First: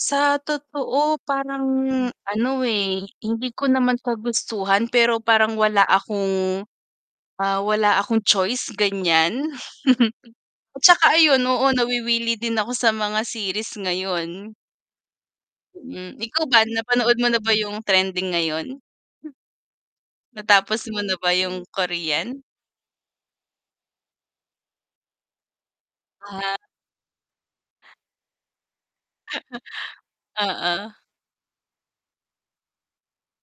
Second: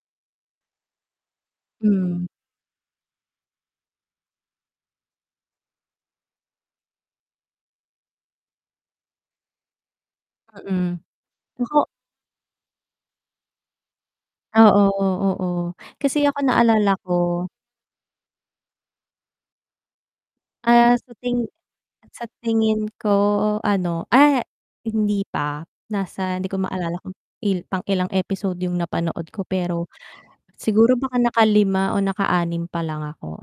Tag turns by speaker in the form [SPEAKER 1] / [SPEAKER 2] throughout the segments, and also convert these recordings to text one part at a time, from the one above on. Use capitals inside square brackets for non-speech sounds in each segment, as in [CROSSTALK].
[SPEAKER 1] Sa totoo parang
[SPEAKER 2] Hmm.
[SPEAKER 1] ano, eh, hindi ko naman kagustuhan pero parang wala akong, ah, wala akong choice ganiyan, [CHUCKLES] at
[SPEAKER 2] Mm.
[SPEAKER 1] saka ayun, oo,
[SPEAKER 2] Ako
[SPEAKER 1] nawiwili din ako sa mga series ngayon.
[SPEAKER 2] Oo, oo,
[SPEAKER 1] Hmm,
[SPEAKER 2] kasi ako
[SPEAKER 1] ikaw ba,
[SPEAKER 2] naalala
[SPEAKER 1] napanood mo na
[SPEAKER 2] ko.
[SPEAKER 1] ba yung trending ngayon? Natapos
[SPEAKER 2] Ah,
[SPEAKER 1] mo
[SPEAKER 2] sa
[SPEAKER 1] na ba
[SPEAKER 2] tingi
[SPEAKER 1] yung
[SPEAKER 2] sa
[SPEAKER 1] Korean?
[SPEAKER 2] tingin ko ano, ah hindi pa, nasa hindi
[SPEAKER 1] Ah
[SPEAKER 2] ko maalala kung i pang ilang episode yung napanood
[SPEAKER 1] [CHUCKLES]
[SPEAKER 2] ko pero,
[SPEAKER 1] Oo.
[SPEAKER 2] siguro baka nakalima o nakaanim pa lang ako,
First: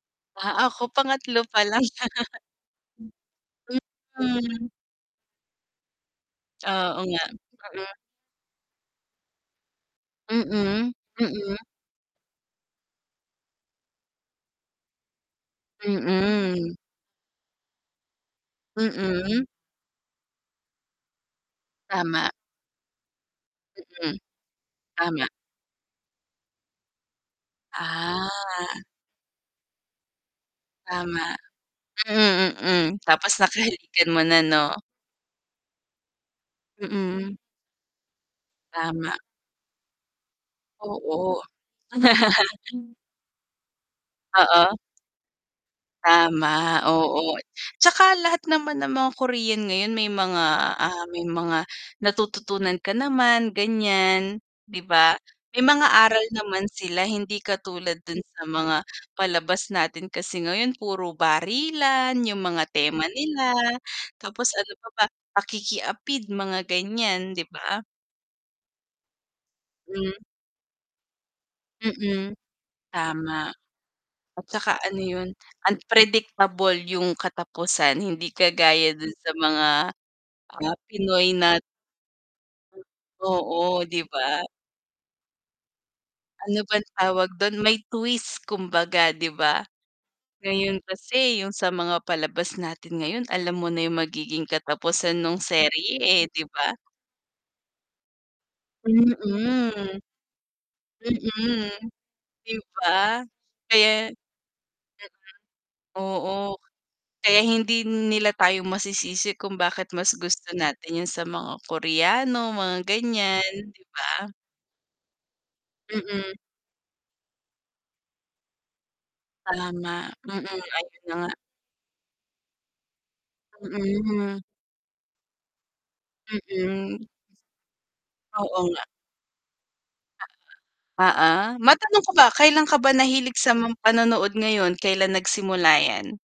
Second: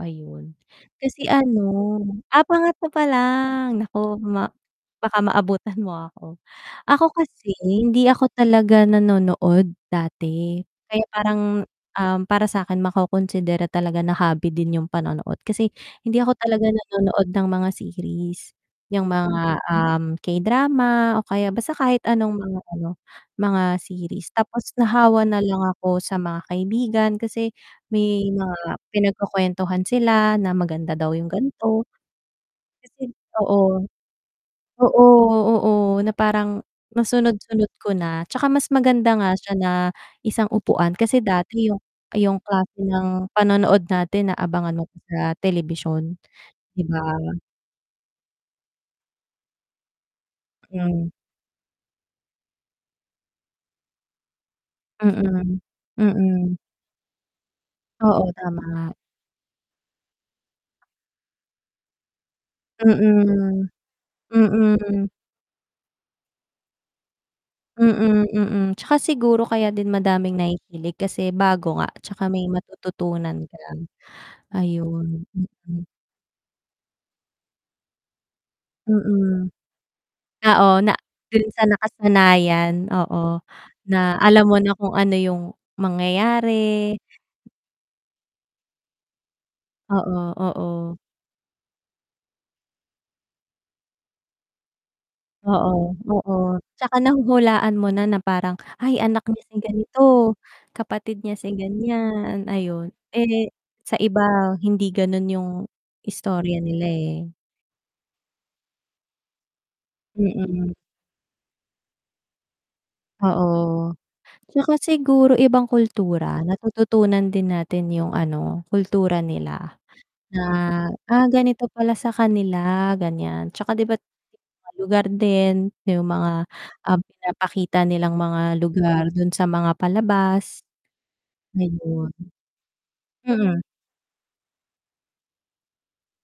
[SPEAKER 1] Ah,
[SPEAKER 2] ayun.
[SPEAKER 1] ako
[SPEAKER 2] Kasi
[SPEAKER 1] pangatlo
[SPEAKER 2] ano,
[SPEAKER 1] pa lang. [CHUCKLES]
[SPEAKER 2] ah, pangatlo palang, naku ma
[SPEAKER 1] Mm.
[SPEAKER 2] baka maabutan mo ako.
[SPEAKER 1] [SMACKS LIPS] Oo
[SPEAKER 2] Ako
[SPEAKER 1] nga.
[SPEAKER 2] kasi
[SPEAKER 1] Mm.
[SPEAKER 2] hindi ako talaga nanonood dati,
[SPEAKER 1] Mm,
[SPEAKER 2] kaya parang,
[SPEAKER 1] mm.
[SPEAKER 2] um, para sa'kin makokonsidera talaga na hobby din yung panonood kasi hindi ako talaga
[SPEAKER 1] Mm.
[SPEAKER 2] nanonood ng mga series, yung
[SPEAKER 1] Mm.
[SPEAKER 2] mga, um, K-drama o kaya basta kahit
[SPEAKER 1] Tama.
[SPEAKER 2] anong mga ano, mga
[SPEAKER 1] Mm.
[SPEAKER 2] series tapos
[SPEAKER 1] Tama.
[SPEAKER 2] nahawa nalang ako sa mga kaibigan kasi may mga
[SPEAKER 1] Ah.
[SPEAKER 2] pinagkukuwentuhan sila na maganda daw yung
[SPEAKER 1] Tama,
[SPEAKER 2] gan'to,
[SPEAKER 1] hmm, mm,
[SPEAKER 2] tas yun
[SPEAKER 1] tapos
[SPEAKER 2] oo,
[SPEAKER 1] nakahalikan mo na 'no?
[SPEAKER 2] oo, oo, na parang
[SPEAKER 1] Mm.
[SPEAKER 2] nasunod-sunod ko na, 'tsaka mas maganda
[SPEAKER 1] Tama.
[SPEAKER 2] nga siya na isang upuan kasi
[SPEAKER 1] Oo.
[SPEAKER 2] dati yung
[SPEAKER 1] [LAUGHS]
[SPEAKER 2] yung klase ng panonood natin aabangan
[SPEAKER 1] Oo.
[SPEAKER 2] mo pa sa telebisyon,
[SPEAKER 1] Tama,
[SPEAKER 2] 'di ba?
[SPEAKER 1] oo, 'tsaka lahat naman ng mga Korean ngayon may mga, ah,
[SPEAKER 2] Hmm.
[SPEAKER 1] may mga natututunan ka naman ganiyan, 'di ba?
[SPEAKER 2] Mm,
[SPEAKER 1] May mga aral
[SPEAKER 2] mm.
[SPEAKER 1] naman sila, hindi katulad dun
[SPEAKER 2] Oo,
[SPEAKER 1] sa
[SPEAKER 2] tama
[SPEAKER 1] mga
[SPEAKER 2] nga.
[SPEAKER 1] palabas natin kasi ngayon puro barilan, yung mga tema nila
[SPEAKER 2] Mm.
[SPEAKER 1] tapos ano pa ba,
[SPEAKER 2] Mm.
[SPEAKER 1] pakiki-apid, mga ganiyan, 'di ba?
[SPEAKER 2] Mm, mm, tsaka siguro kaya din
[SPEAKER 1] Hmm.
[SPEAKER 2] madaming nahihilig kasi bago nga, 'tsaka
[SPEAKER 1] Mm,
[SPEAKER 2] may matututunan
[SPEAKER 1] tama.
[SPEAKER 2] ka,
[SPEAKER 1] At saka ano
[SPEAKER 2] ayun,
[SPEAKER 1] yun,
[SPEAKER 2] mm.
[SPEAKER 1] unpredictable yung katapusan, hindi kagaya dun sa
[SPEAKER 2] Mm.
[SPEAKER 1] mga
[SPEAKER 2] Oo na
[SPEAKER 1] Pinoy
[SPEAKER 2] dun
[SPEAKER 1] na
[SPEAKER 2] sa nakasanayan oo
[SPEAKER 1] Oo, 'di
[SPEAKER 2] na
[SPEAKER 1] ba?
[SPEAKER 2] alam mo na kung ano yung
[SPEAKER 1] Ano bang
[SPEAKER 2] mangyayari.
[SPEAKER 1] tawag dun, may twist kumbaga 'di ba?
[SPEAKER 2] Oo,
[SPEAKER 1] Ngayon
[SPEAKER 2] oo.
[SPEAKER 1] kasi yung sa mga palabas natin ngayon alam mo na yung magiging katapusan nung
[SPEAKER 2] Oo,
[SPEAKER 1] serye eh, 'di
[SPEAKER 2] oo
[SPEAKER 1] ba?
[SPEAKER 2] tsaka nahuhulaan mo na, na parang, "Ay
[SPEAKER 1] Mm.
[SPEAKER 2] anak niya sa ganito, kapatid niya sa
[SPEAKER 1] Mm,
[SPEAKER 2] ganiyan,"
[SPEAKER 1] 'di
[SPEAKER 2] ayun,
[SPEAKER 1] ba?
[SPEAKER 2] eh, sa
[SPEAKER 1] Kaya
[SPEAKER 2] iba hindi ganun yung
[SPEAKER 1] Oo,
[SPEAKER 2] istorya nila eh.
[SPEAKER 1] kaya hindi nila tayo masisisi kung bakit mas gusto
[SPEAKER 2] Mm.
[SPEAKER 1] natin yun sa mga Koreano, mga ganiyan, 'di
[SPEAKER 2] Oo,
[SPEAKER 1] ba?
[SPEAKER 2] 'tsaka siguro ibang
[SPEAKER 1] Mm.
[SPEAKER 2] kultura, natututunan din natin yung ano kultura nila,
[SPEAKER 1] Tama,
[SPEAKER 2] na,
[SPEAKER 1] mm, ayun na
[SPEAKER 2] "Ah,
[SPEAKER 1] nga.
[SPEAKER 2] ganito pala sa kanila, ganiyan," 'tsaka 'di ba't
[SPEAKER 1] Mhm.
[SPEAKER 2] ibang lugar din, yung mga, ah,
[SPEAKER 1] Mm.
[SPEAKER 2] pinapakita nilang mga
[SPEAKER 1] Oo nga.
[SPEAKER 2] lugar dun sa mga palabas?
[SPEAKER 1] Oo, matanong
[SPEAKER 2] Ayon.
[SPEAKER 1] ko ba, kailan ka ba nahilig sa
[SPEAKER 2] Ayon. Mm.
[SPEAKER 1] mga panonood ngayon, kailan nagsimula yan?